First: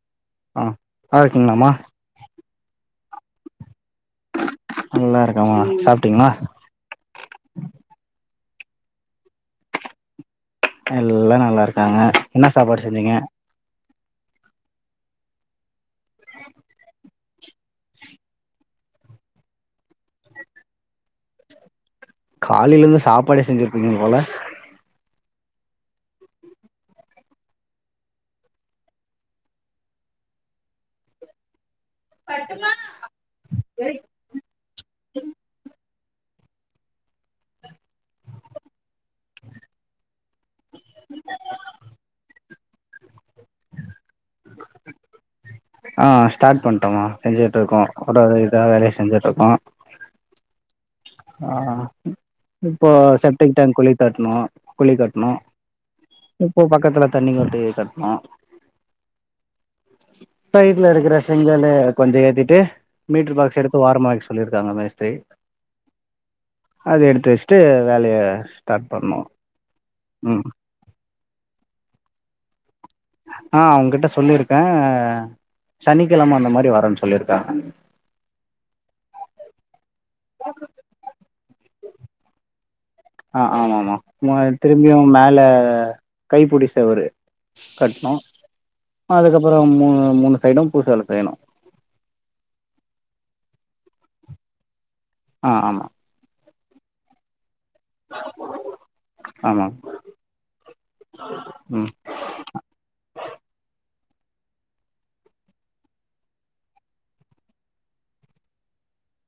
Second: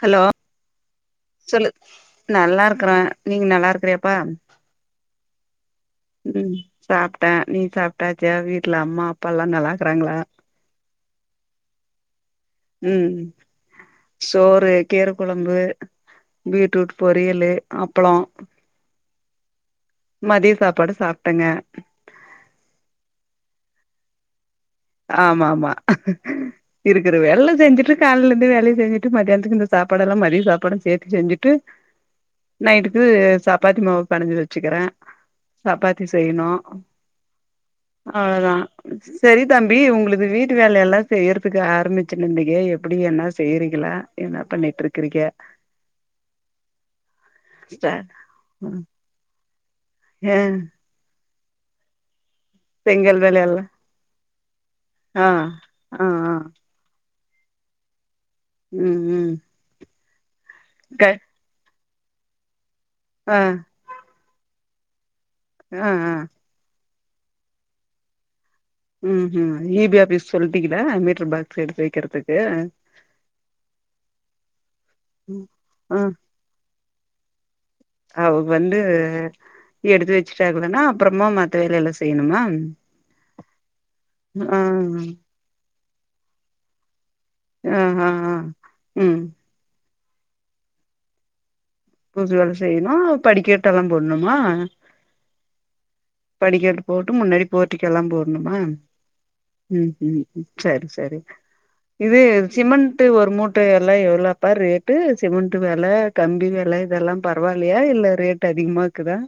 Hello ஆ நல்லா இருக்கீங்களாமா சொல்லு நல்லா இருக்கறேன் நீங்க நல்லா இருக்கிறியப்பா நல்லா இருக்கேன்மா சாப்டீங்ளா ம் சாப்ட்டே நீ சாப்ட்டாச்சா வீட்ல அம்மா அப்பா லா நல்லாக்குறாங்களா எல்லா நல்லா இருக்காங்க என்ன சாப்பாடு செஞ்சிங்க ம் சோறு கீர குழம்பு பீட்ரூட் பொரியலு அப்பளம் மதியம் சாப்பாடு சாப்பிட்டேங்க காலயில இருந்து சாப்பாடு செஞ்சிருக்கீங்க போல ஆமா ஆமா இருக்குற வேலயெல்லாம் செஞ்சுட்டு காலையில இருந்து வேலையை செஞ்சுட்டு மதியானத்துக்கு இந்த சாப்பாட எல்லாம் மதியம் சாப்பாட சேர்த்து செஞ்சுட்டு நைட்டுக்கு சாப்பாத்தி மாவு பெனஞ்சு வச்சுக்கிறேன் சாப்பாத்தி தி செய்ணும் அவ்ளதா சேரி தம்பி உங்களது வீட் வீட்டு வேலய எல்லாம் செய்யறதுக்கு ஆரம்பிச்சுருந்திங்க அப்படி என்ன செய்யறீங்களா என்ன பண்ணிட்டு இருக்கறீங்க ஆஹ ஸ்டார்ட் பண்ட்டோமா செஞ்சுட்டு இருக்கோ ஒரு இத வேலையை செஞ்சுட்டு இருக்கோம் ஹ... ஆஹ இப்போ செப்டிக் வேலையெல்லா டேங் குழி தட்டணும் குழி ஆ கட்டணும் ஆ ஆ இப்போ பக்கத்துல தண்ணி வந்து கட்னோம் உம் உம் இச் சைடல இருக்கிற செங்கலு கொஞ்சம் ஏத்திட்டு மீட்டர் ஆ பாக்ஸ் எடுக்க வார மாக்ஸ் சொல்லியிருக்காங்க மேஸ்திரி ஆஹ் ஆஹ் அது எடுத்து வச்சிட்டு வேலைய ஸ்டார்ட் பண்ணோ உம் ஹம் ஈபி ஆபீஸ் ம் சொல்திகதா அ மீட்டர் பாக்ஸ் எடுத்து வைக்குறதுக்கு ஆஹ அவங்கிட்ட சொல்லியிருக்கேன் சனிக்கிழமை அந்த மாதரி வரச் சொல்லிருக்காங்க அவ வந்து எடுத்து வச்சுட்டங்கனா அப்றமா வேலைலா செய்ணுமா ஆஹ் ஆமா ஆமா திரும்பியும் மேல கைபுடிசேவரும் ஆ ஆ கட்னோம் ஆ ம் அதுக்கப்புறம் மூணு சைடூ பூசு வேல செய்யணும் பூச வேலை செய்யணும் படிக்கட்ட எல்லாம் போடணுமா ஆஹ் ஆமா படிகெட்டு போட்டு முன்னாடி போட்டிக்கோ லா போடணுமா ஆமா ம்ம் செரி செரி ம் இது சிமெண்ட் ஒரு மூட்ட எல்லாம் எறக்கி இல்ல பா ரேட்டு சிமெண்ட் வெல கம்பி வெல ல்ல இதெல்லாம் பரவாயில்லையா இல்ல ரேட் அதிகமா இருக்குதா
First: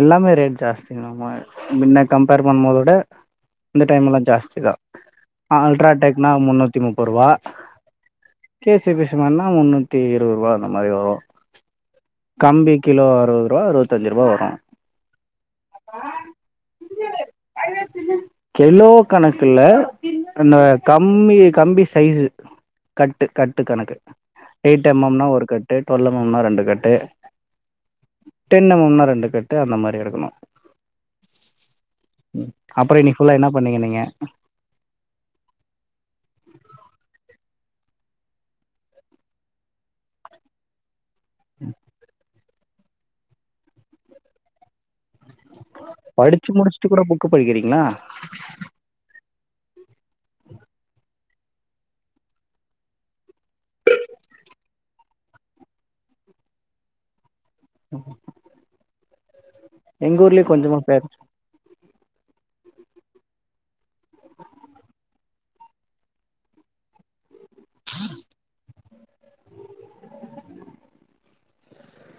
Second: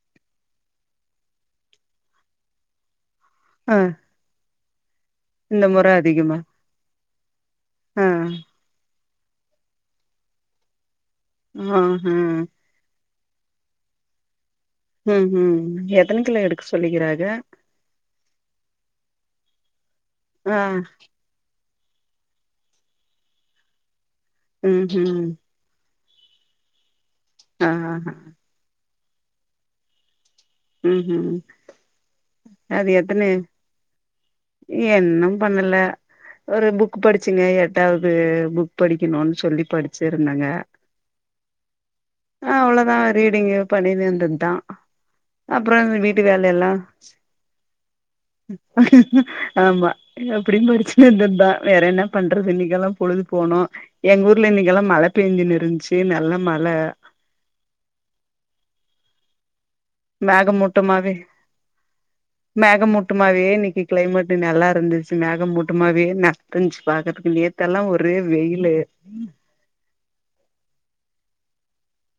எல்லாமே ரேட் ஜாஸ்தி மா முன்ன கம்பேர் பண்ணும் போத விட ஆ இந்த டைம்ல்லாம் ஜாஸ்தி தான் இந்த முற ஆல்ட்ராடெக்னா அதிகமா முன்னூத்தி முப்பதுரூபா ஆ கேசிப ண்ணா முந்நூத்திஇருபதுரூவா இந்த மாரி வரு ஹம் ம் கம்பி கிலோ அறுபது ரூபா அறுபத்தஞ்சு ரூபா வரும் உஹம் ம் எத்தனை கிலோ எடுக்க சொல்லிக்கிறாக கணக்குள அந்த ஆ கம்பி கம்பி சைஸுஸ் கட்டு கட்டு கணக்கு ம் எயிட் எம்மம்னா ம் ஒரு கட்டு தொடல்லமுன்னா ரெண்டு கட்டு ஆஹ் ஆஹ்ஹ் இந்தக்கட்டு அந்த மாரி எடுக்கணும் உம்ம் அது அப்புறோ இன்னைக்கு எத்தன்ன ஃபுல்லா என்ன பண்ணீங்க நீங்க என்னும் பண்ணல ஒரு புக் படிச்சு பச்சுங்க எட்டாவது புக் படிக்கணும்னு சொல்லி படிச்சுருந்தங்க உம் ஆஹ் அவ்வளவுதான் ரீடிங்கு பண்ணினுருந்ததுதான் அப்புறம் வீட்டு படிச்சு வெல எல்லாம் முடிச்சுட்டு கூட புக்கு படிக்கிறீங்களா ஆ இல்ல அப்படின் படிச்சுன்ந்தா இருந்தன் தா வேற என்ன பண்றது இன்னிக்கெல்லா பொழுது போனு எங்க ஊர்ல இன்னிக்கெல்லா மழ பேஞ்சுனு இருஞ்சு நல்ல மழ அ எங்க ஊர்லயு கொஞ்சமா பேயிறது மேக மூட்டமாவே இன்னிக்கு கிளைமேட் நல்லா இருந்துச்சு மேகம் மூட்டமாவே நல்லா இருந்துச்சு பாக்குறதுக்கு நேத் தெல்லா ஒரே வெயில்லு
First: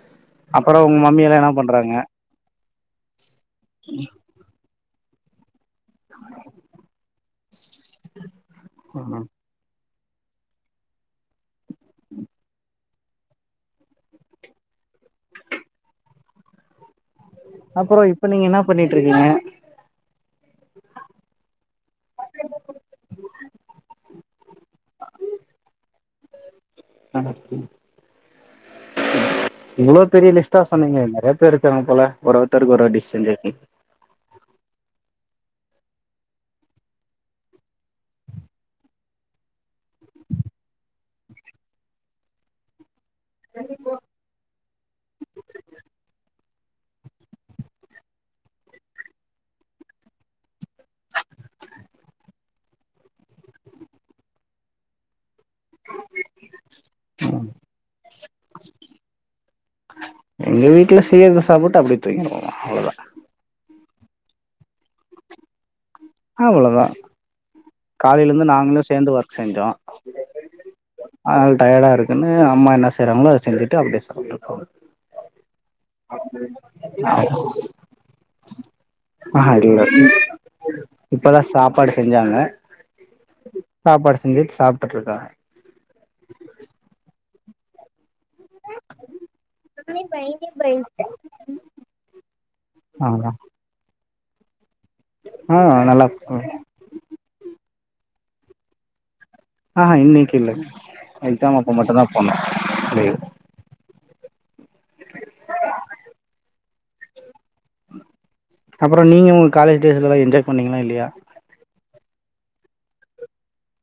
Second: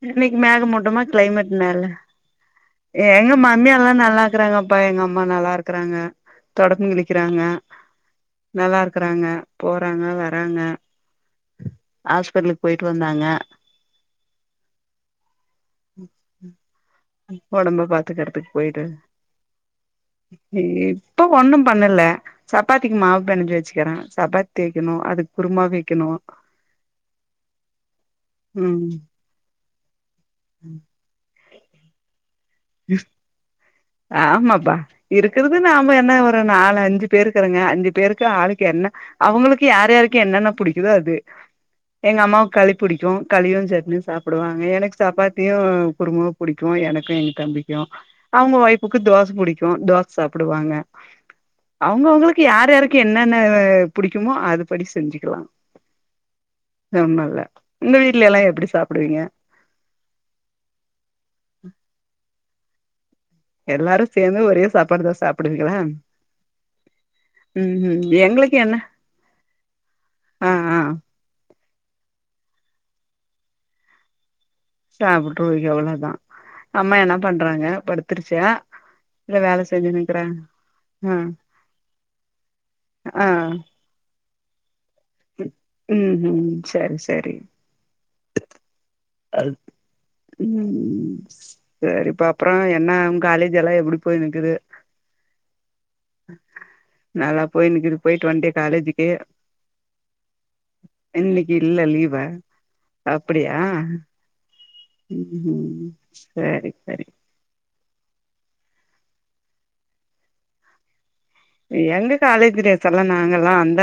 இன்னிக்கு மேக அப்புறோ உங்க மூட்டமா மம்மி எல்லா என்ன கிளைமேட் நல்லா பண்றாங்க எங்கம்மா மம்மி எல்லா நல்லாக்குறாங்க அப் அப்பா எங்க அம்மா நல்லா இருக் இருக்கறாங்க தொடபங் கிளிக்கறாங்க நல்லா இருக்கறாங்க போ போராங்க வராங்க ஹாஸ்பெட்லுக்கு போயிட் ட்டு வந்தாங்க ம் ம் ஒடம்ப அப்புறோ இப்ப நீங்க பாத்துக்குறதுக்கு என்ன போயிட்டு பண்ணிட்டு இருக்கீங்க இல்லியே இப்ப ஒண்ணும் பண்ணல சப்பாத்திக்கு மாவு பெணஞ்சு வெச்சுக்கிற சப்பாத் தேய்கணு அதுக் குருமா வெக்கணு ஆமா ம் ம் இவ்வளோ பெரிய லிஸ்டா சொன்னீங்க நறையா ப்ப இருக்கறாங்க போல ஒருஒருத்தருக்கு ஒரு டிஸ் செஞ்சுருக்கீங் இருக்குறது நாம என்ன ஒரு நாலு அஞ்சு பேருக்கிறங்க அஞ்சு பேருக்கு ஆளுக்கு என்ன அவங்களுக்கு யார் யாருக்கு என்னென்ன புடிக்குதோ அது எங்க அம்மாவுக்கு களி புடிக் கு களியு சட்னியு சாப்புடுவாங்க எனக்கு சாப்பாத்தியு குருமா புடிக்கு எனக்கு எங் தம்பிக்கு அவுங்க வொய்ப்புக்கு தோச புடிக்கு தோச சாப்புடுவாங்க அவுங்கவுங்களுக்கு யார் யாருக்கு என்னென்ன புடிக்குமோ அது படி செஞ்சுக்கலா மம்மல்ல உங்க வீட்ல எல்லா எப்படி சாப்புடுவீங்க அவ்வளோதா எல்லாரு சேர்ந்து ஒரே சாப்பாடுதா சாப்புடுவீங்களா அவ்வளதா காலேல இருந்து எங்களுக்கு என்ன நாங்களு சேந்து ஒர்க் செஞ்சோ ஆ ஆ அது டயடா இருக்குன்னு அம்மா என்ன செயிறாங்களோ அத செஞ்சிட்டு அப்புடியே சாப்புட்டுறு சாப்புட்டு அவ்வளோதா அம்மா என்ன பண்றாங்க படுத்துருச்சா இல்ல வேல செஞ்சுன் இருக்குறாங்களா ம் இப்பதா சாப்பாடு ஆஹ் சிந்திப் சாப் உம் உம் சேர் சேரி அ உம் செரிப்பா அப்புறம் என்ன உங்க காலேஜ் எல்லாம் எப்படி போய் நிக்குது ஆஹ் நல்லா போயிட்டு வண்டியா காலேஜுக்கு ஆஹ்ஹ இன்னைக்கு இல்லை இன்னைக்கு எக்ஸாம் அப்போ இல்ல மட்டும்தான் லீவா போனும் உம் உம் செரி சரி அப்புறம் நீங்க உங்க காலேஜ் டேஸ்ல எல்லாம் என்ஜாய் பண்ணீங்களா இல்லையா எங்க காலேஜ் டேஸ் எல்லாம் நாங்க எல்லாம் அந்த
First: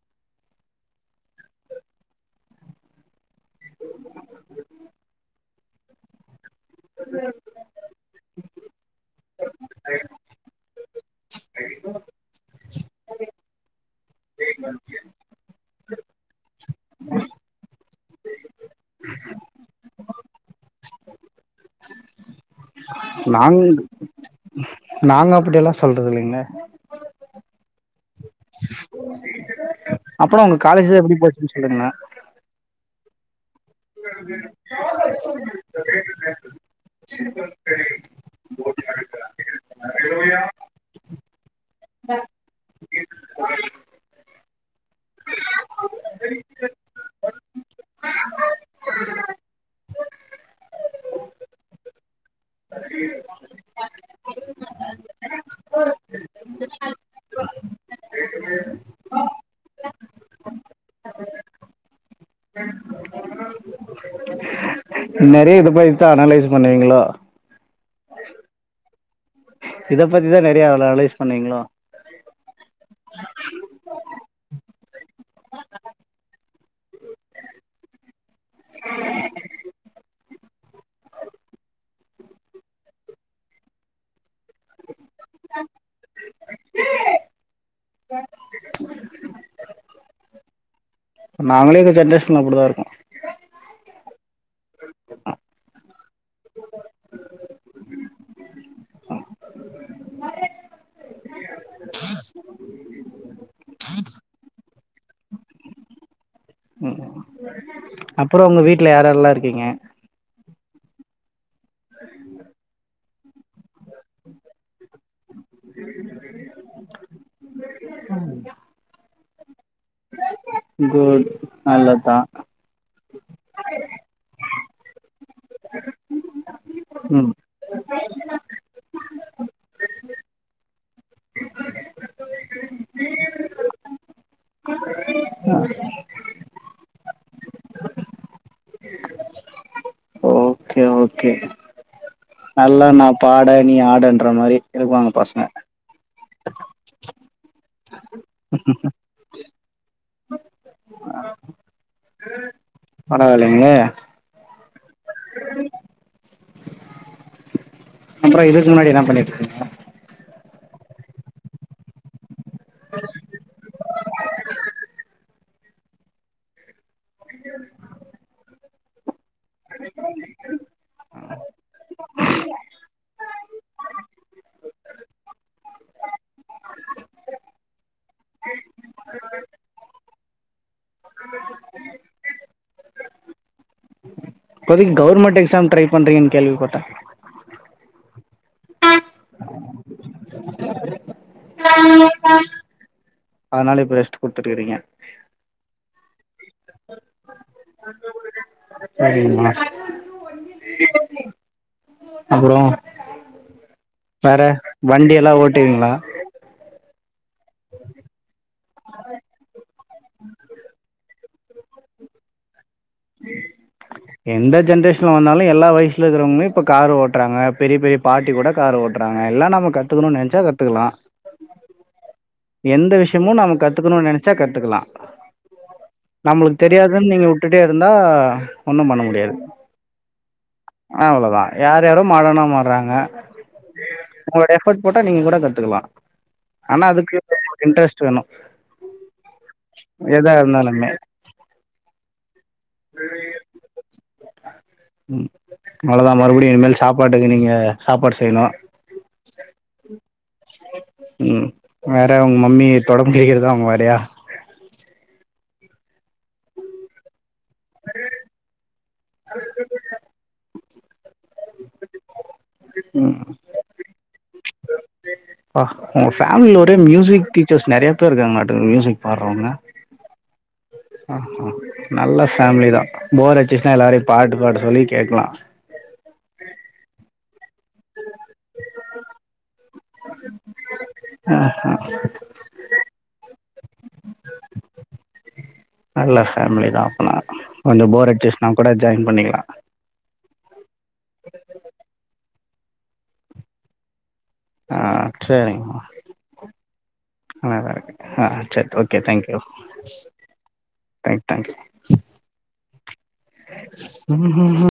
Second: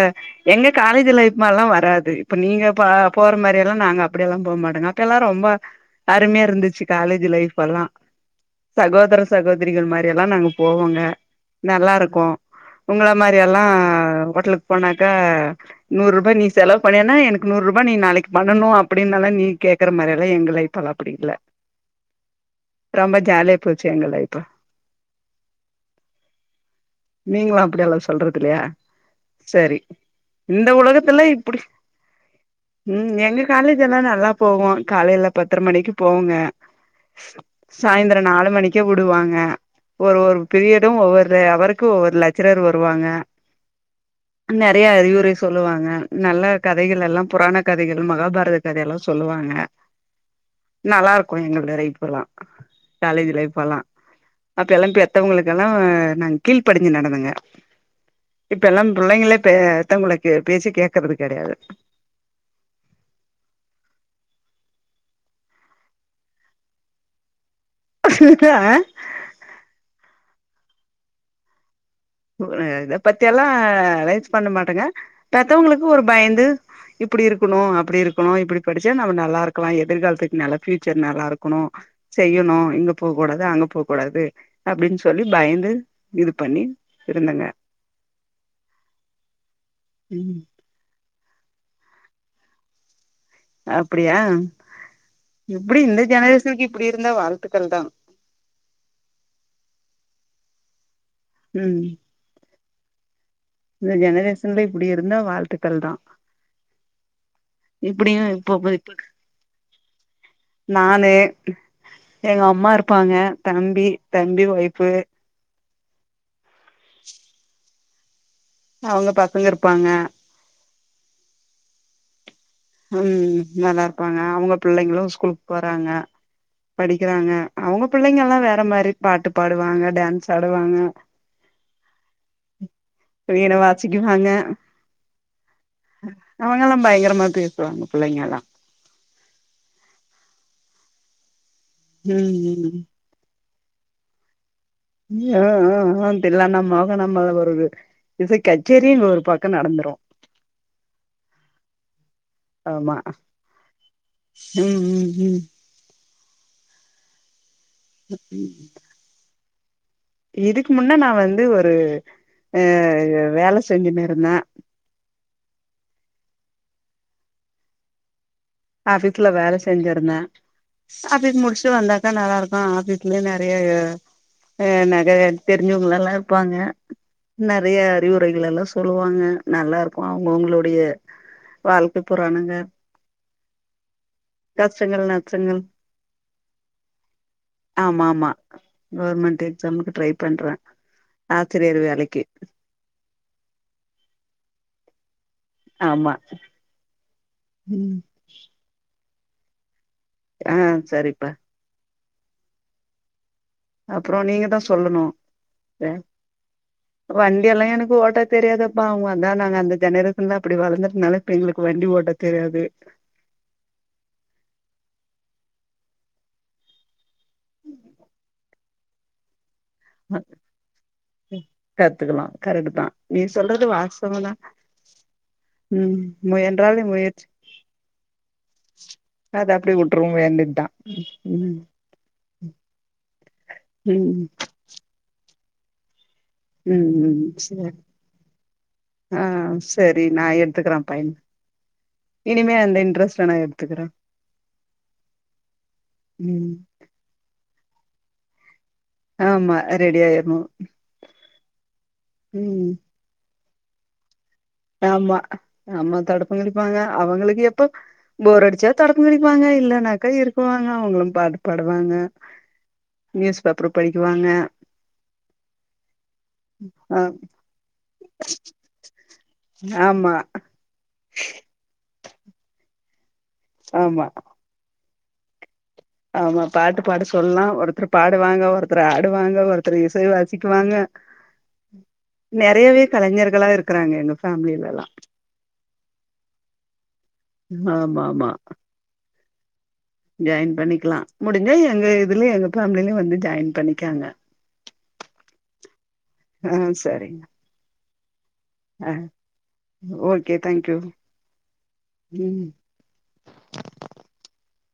எங்க காலேஜ் லைஃப்மல்லாம் வராது இப்ப நீங்க பா போற மாதிரி எல்லாம் நாங்க அப்படியெல்லாம் போகமாட்டோங்க அப்ப எல்லாம் ரொம்ப அருமையா இருந்துச்சு காலேஜ் லைஃப் எல்லாம் சகோதர சகோதரிகள் மாதிரி எல்லாம் நாங்க போவோங்க நல்லா இருக்கும் உங்கள மாதிரி எல்லாம் ஹோட்டலுக்கு போனாக்கா நூறு ரூபாய் நீ செலவு பண்ணியனா எனக்கு நூறு ரூபாய் நீ நாளைக்கு பண்ணணும் அப்படின்னால நீ கேக்குற மாதிரி எல்லாம் எங்க லைஃப் எல்லாம் அப்படி இல்ல ரொம்ப ஜாலியா நாங் போச்சு எங்க லைஃப் நாங்க அப்படிய எல்லாம் சொல்றது இல்லிங்களே நீங்களும் அப்புடி அளவு சொல்றது இல்லையா செரி அப்புறம் உங்க காலேஜ் எப்படி போச்சுன்னு சொல்லுங்களேன் உம் எங்க காலேஜெல்லாம் நல்லா போவோம் காலையில பத்திர மணிக்கு போகுங்க சாயந்தரம் நாலு மணிக்கே விடுவாங்க ஒரு ஒரு பிரியடும் ஒவ்வொரு அவரு ஒவ்வொரு லெக்சரர் வருவாங்க நெறைய அறிவுரை சொல்லுவாங்க நல்ல கதைகள் எல்லாம் புராண கதைகள் மகாபாரத கதைலாம் சொல்லுவாங்க நல்லாருக்கும் எங்களட லைஃப்லாம் காலேஜ் லைப்லாம் அப்பலாம் பெத்தவங்களுக்கெலாம் கீழ்படிஞ்சு நடந்துங்க இப்பலாம் புள்ளங்களே பெத்தவங்க பேச்சி கேக்குறது கெடையாது நெறைய இதபத்தி தான் அனலைஸ் பண்ணுவீங்களோ [unintelligible] இத பத்திதான் நெறைய அனலைஸ் பண்ணீங்களோ இத பத்திலாம் அனலைஸ் பண்ணமாடேங்க பெத்தவங்களுக்கு ஒரு பயந்து இப்படி இருக்கணும் அப்படி இருக்கணும் இப்படி படிச்சா நம்ம நல்லா இருக்கலாம் எதிர்காலத்துக்கு நல்லா ஃபியூச்சர் நல்லா இருக்கணும் செய்யணும் இங்க போக கூடாது அங்க போகக்க கூடாது அப்டின் சொல்லி பயந்து இது பண்ணி இருந்தங்க உம் நாங்களே இந்த ஜென்ரேஷன் அப்டிதான் இருப்போம் அப்டியா இப்டி இந்த ஜெனரேஷனுக்கு இப்டி இருந்தா வாழ்த்துக்கள் தான் உம் இந்த ஜெனரேஷன்ல இப்டி இருந்தா வாழ்த்துக்கள் தான் அப்றம் உங்க வீட்ல யாரெல்லாம் இருக்கீங்க நானு எங்க அம்மா இருப்பாங்க தம்பி தம்பி ஓயிஃபு உம் [inaudible] ம் அவுங்க பசங்க இருப் கோல் அவ்ளதா புள்ளைங்களு ஸ்கூல் போறாங்க படிக்கிறாங்க ம் அவங்க பிள்ளைங்கல்லா வேற மாரி பாட்டு பாடுவாங்க டான்ஸ் ஆடுவாங்க வீண வாசிக்குவாங்க ம் அவங்கல்லா பயங்கரமா பேசுவாங்க புள்ளைங்கல்லா ஓகே ஓகே ம் ம் அல்ல நா பாட நீ ஆடுன்ற மாரி இருக்குவாங்க யா பசங்க ஆ ஆ ஆன் எல்லா நம்ம மோகனா மேல வருது இசைக் கச்சேரியே ஒரு பக் கோ நடந்துரு. ஆமா பரவாயில்லைங்களே ம் ம் ம் அப்புறோ ம் இதுக்கு முன்னாடி என்னா பண்ணிட்டு இருந்தீங்க? ஆ இதுக்கு முன்ன நா வந்து ஒரு ஆ வேல செஞ்சுனு இருந்தே [inaudible] ஆஃபீஸ் ல வேல செஞ்சிருந்தே. ஆஃபீஸ் முடிச்சுட்டு வந்தாக்கா நல்லாருக்கு ஆபீஸ்லயே நெ றைய ஆ நெறைய தெரிஞ்சவங்கலல்லா இருப்பாங்க நெறைய அறிவுரைகள் எல்லா சொல்லுவாங்க நல்லா இருக்கு அவுங்கவுங்களுடைய வாழ்க்க புராணங்க தோழி நீங் கஷ்டங்கள் கவர்மெண்ட் நஷ்டங்கள் எக்ஸாம் ட்ரை பண்றீங்கன்னு கேள்விப்பட்டே ஆமா ஆமா கவர்மெண்ட் எக்ஸாமுக்கு ட்ரை பண்றே ஆசிரியர் வேலைக்கி அதனால இப்ப ரெஸ்ட் குடுத்துட்ருக்கிறீங்க ஆமா ம் சேரிங்மா ஆ சரிப்பா அப்புறோ அப்புறோ வேற நீங்க தா சொல்லணு வண்டி எல்லா ஓட்டீவிங்களா வண்டி எல்லா எனக்கு ஓட்ட தெரியாதப்ப அதா நாங்க அந்த ஜெனரேஷன்லா அப்படி வளர்ந்ததுனால எங்களுக்கு வண்டி ஓட்ட தெரியாது எந்த ஜென்ரேஷன்ல வந்தாலு எல்லா வயசுலருக்குறவங்களு இப்ப காரு ஓட் டுறாங்க பெரிய பெரிய பார்டி கூட கார் ஓட்டுறாங்க எல்லா நமக் கத்துக்கணுன் நெனச்சா கத்துக்கலா கத்துக்கலா கரெக்ட் தா எந்த நீ விஷ்யமு நாம சொல்றது கத்துக்கணுன் வாஸ்தவ தா நெனச்சா கத்துக்கலா ம் நம்முளுக்கு முயன்றால் தெரியாதுன் முயற்சி நீங்க உட்டுட்டே இருந்தா ஒன்னும் பண்ண முடியாது அத அப்டி விட்டுருவ வேண்டியதுதா அவ்ளோதா ம் யார் யாரோ மரணமாறாங்க ம் உங்களோட எஃபர்ட் போட்டா நீங்க கூட கத் த்துக்கலா ம் ம் சேரி ஆ சேரி நா எதா எடுத்துக்குற இருந்தாலுமே பைன் இனிமே அந்த இன்ட்ரெஸ்ட்லா நா எடுத்துக்குற ம் அ சாப்பாடு செய்யிணு ஆமா ரெடி ஆயிறுனு ம் வேற உங்க மம்மி தொடம்பு கிளிக்குறதா அவங்க வேலையா அமா தடுப்பு கிளிப்பாங்க அவங்களுக்கு எப் பு போர் அடிச்சா தடுப்பு மடிப்பாங்க இல்லனாக்கா இருக்குவாங் அவங்களு ரொம்ப பாடு படுவாங்க ம் நியூஸ் பேப்பர் படிக்குவாங்க ஞ பா உங்க ஃபேமிலில ஒரே மியூசிக் டீச்சஸ் நெறய பேர் இருக்காங்களாட்ட இருக்குது மியூசிக் பாடுறவங்க ஆமா அ நல்ல ஃபேமிலிதா போர் அடிச்சுச்சுனா ஆமா எல்லாரையு பாட்டு பாட சொல்லி கேக்கலா ஆமா பாட்டு பாட சொல்லா ஒருத்தரு பாடுவாங்க ஒருத்தரு ஆடுவாங்க ஒருத்தரு இசை வாசிக்குவாங்க ஆஆ நெறையவே கலைஞர்களா இருக்குறாங்க எங்க ஃபேமிலில எல்லா நல்ல ஃபேமிலிதா அப்பன்னா கொஞ்ச ஆமா போர் ஆமா அடிச்சுச்சுன்னா கூட ஜாயின் பண்ணிக்கலா ஜாயின் பண்ணி க்கலா முடிஞ்சா எங்க இதுலியே எங்க ஃபேமிலில வந்து ஜாயின் பண்ணிக்கோங்க ஆ சேரிங்மா ஆ சரிங்க நல்லா இருக்கே ஆ சரி ஆ okay thank you okay thank you thank thank you ம் ம் ஹூ ஹூம்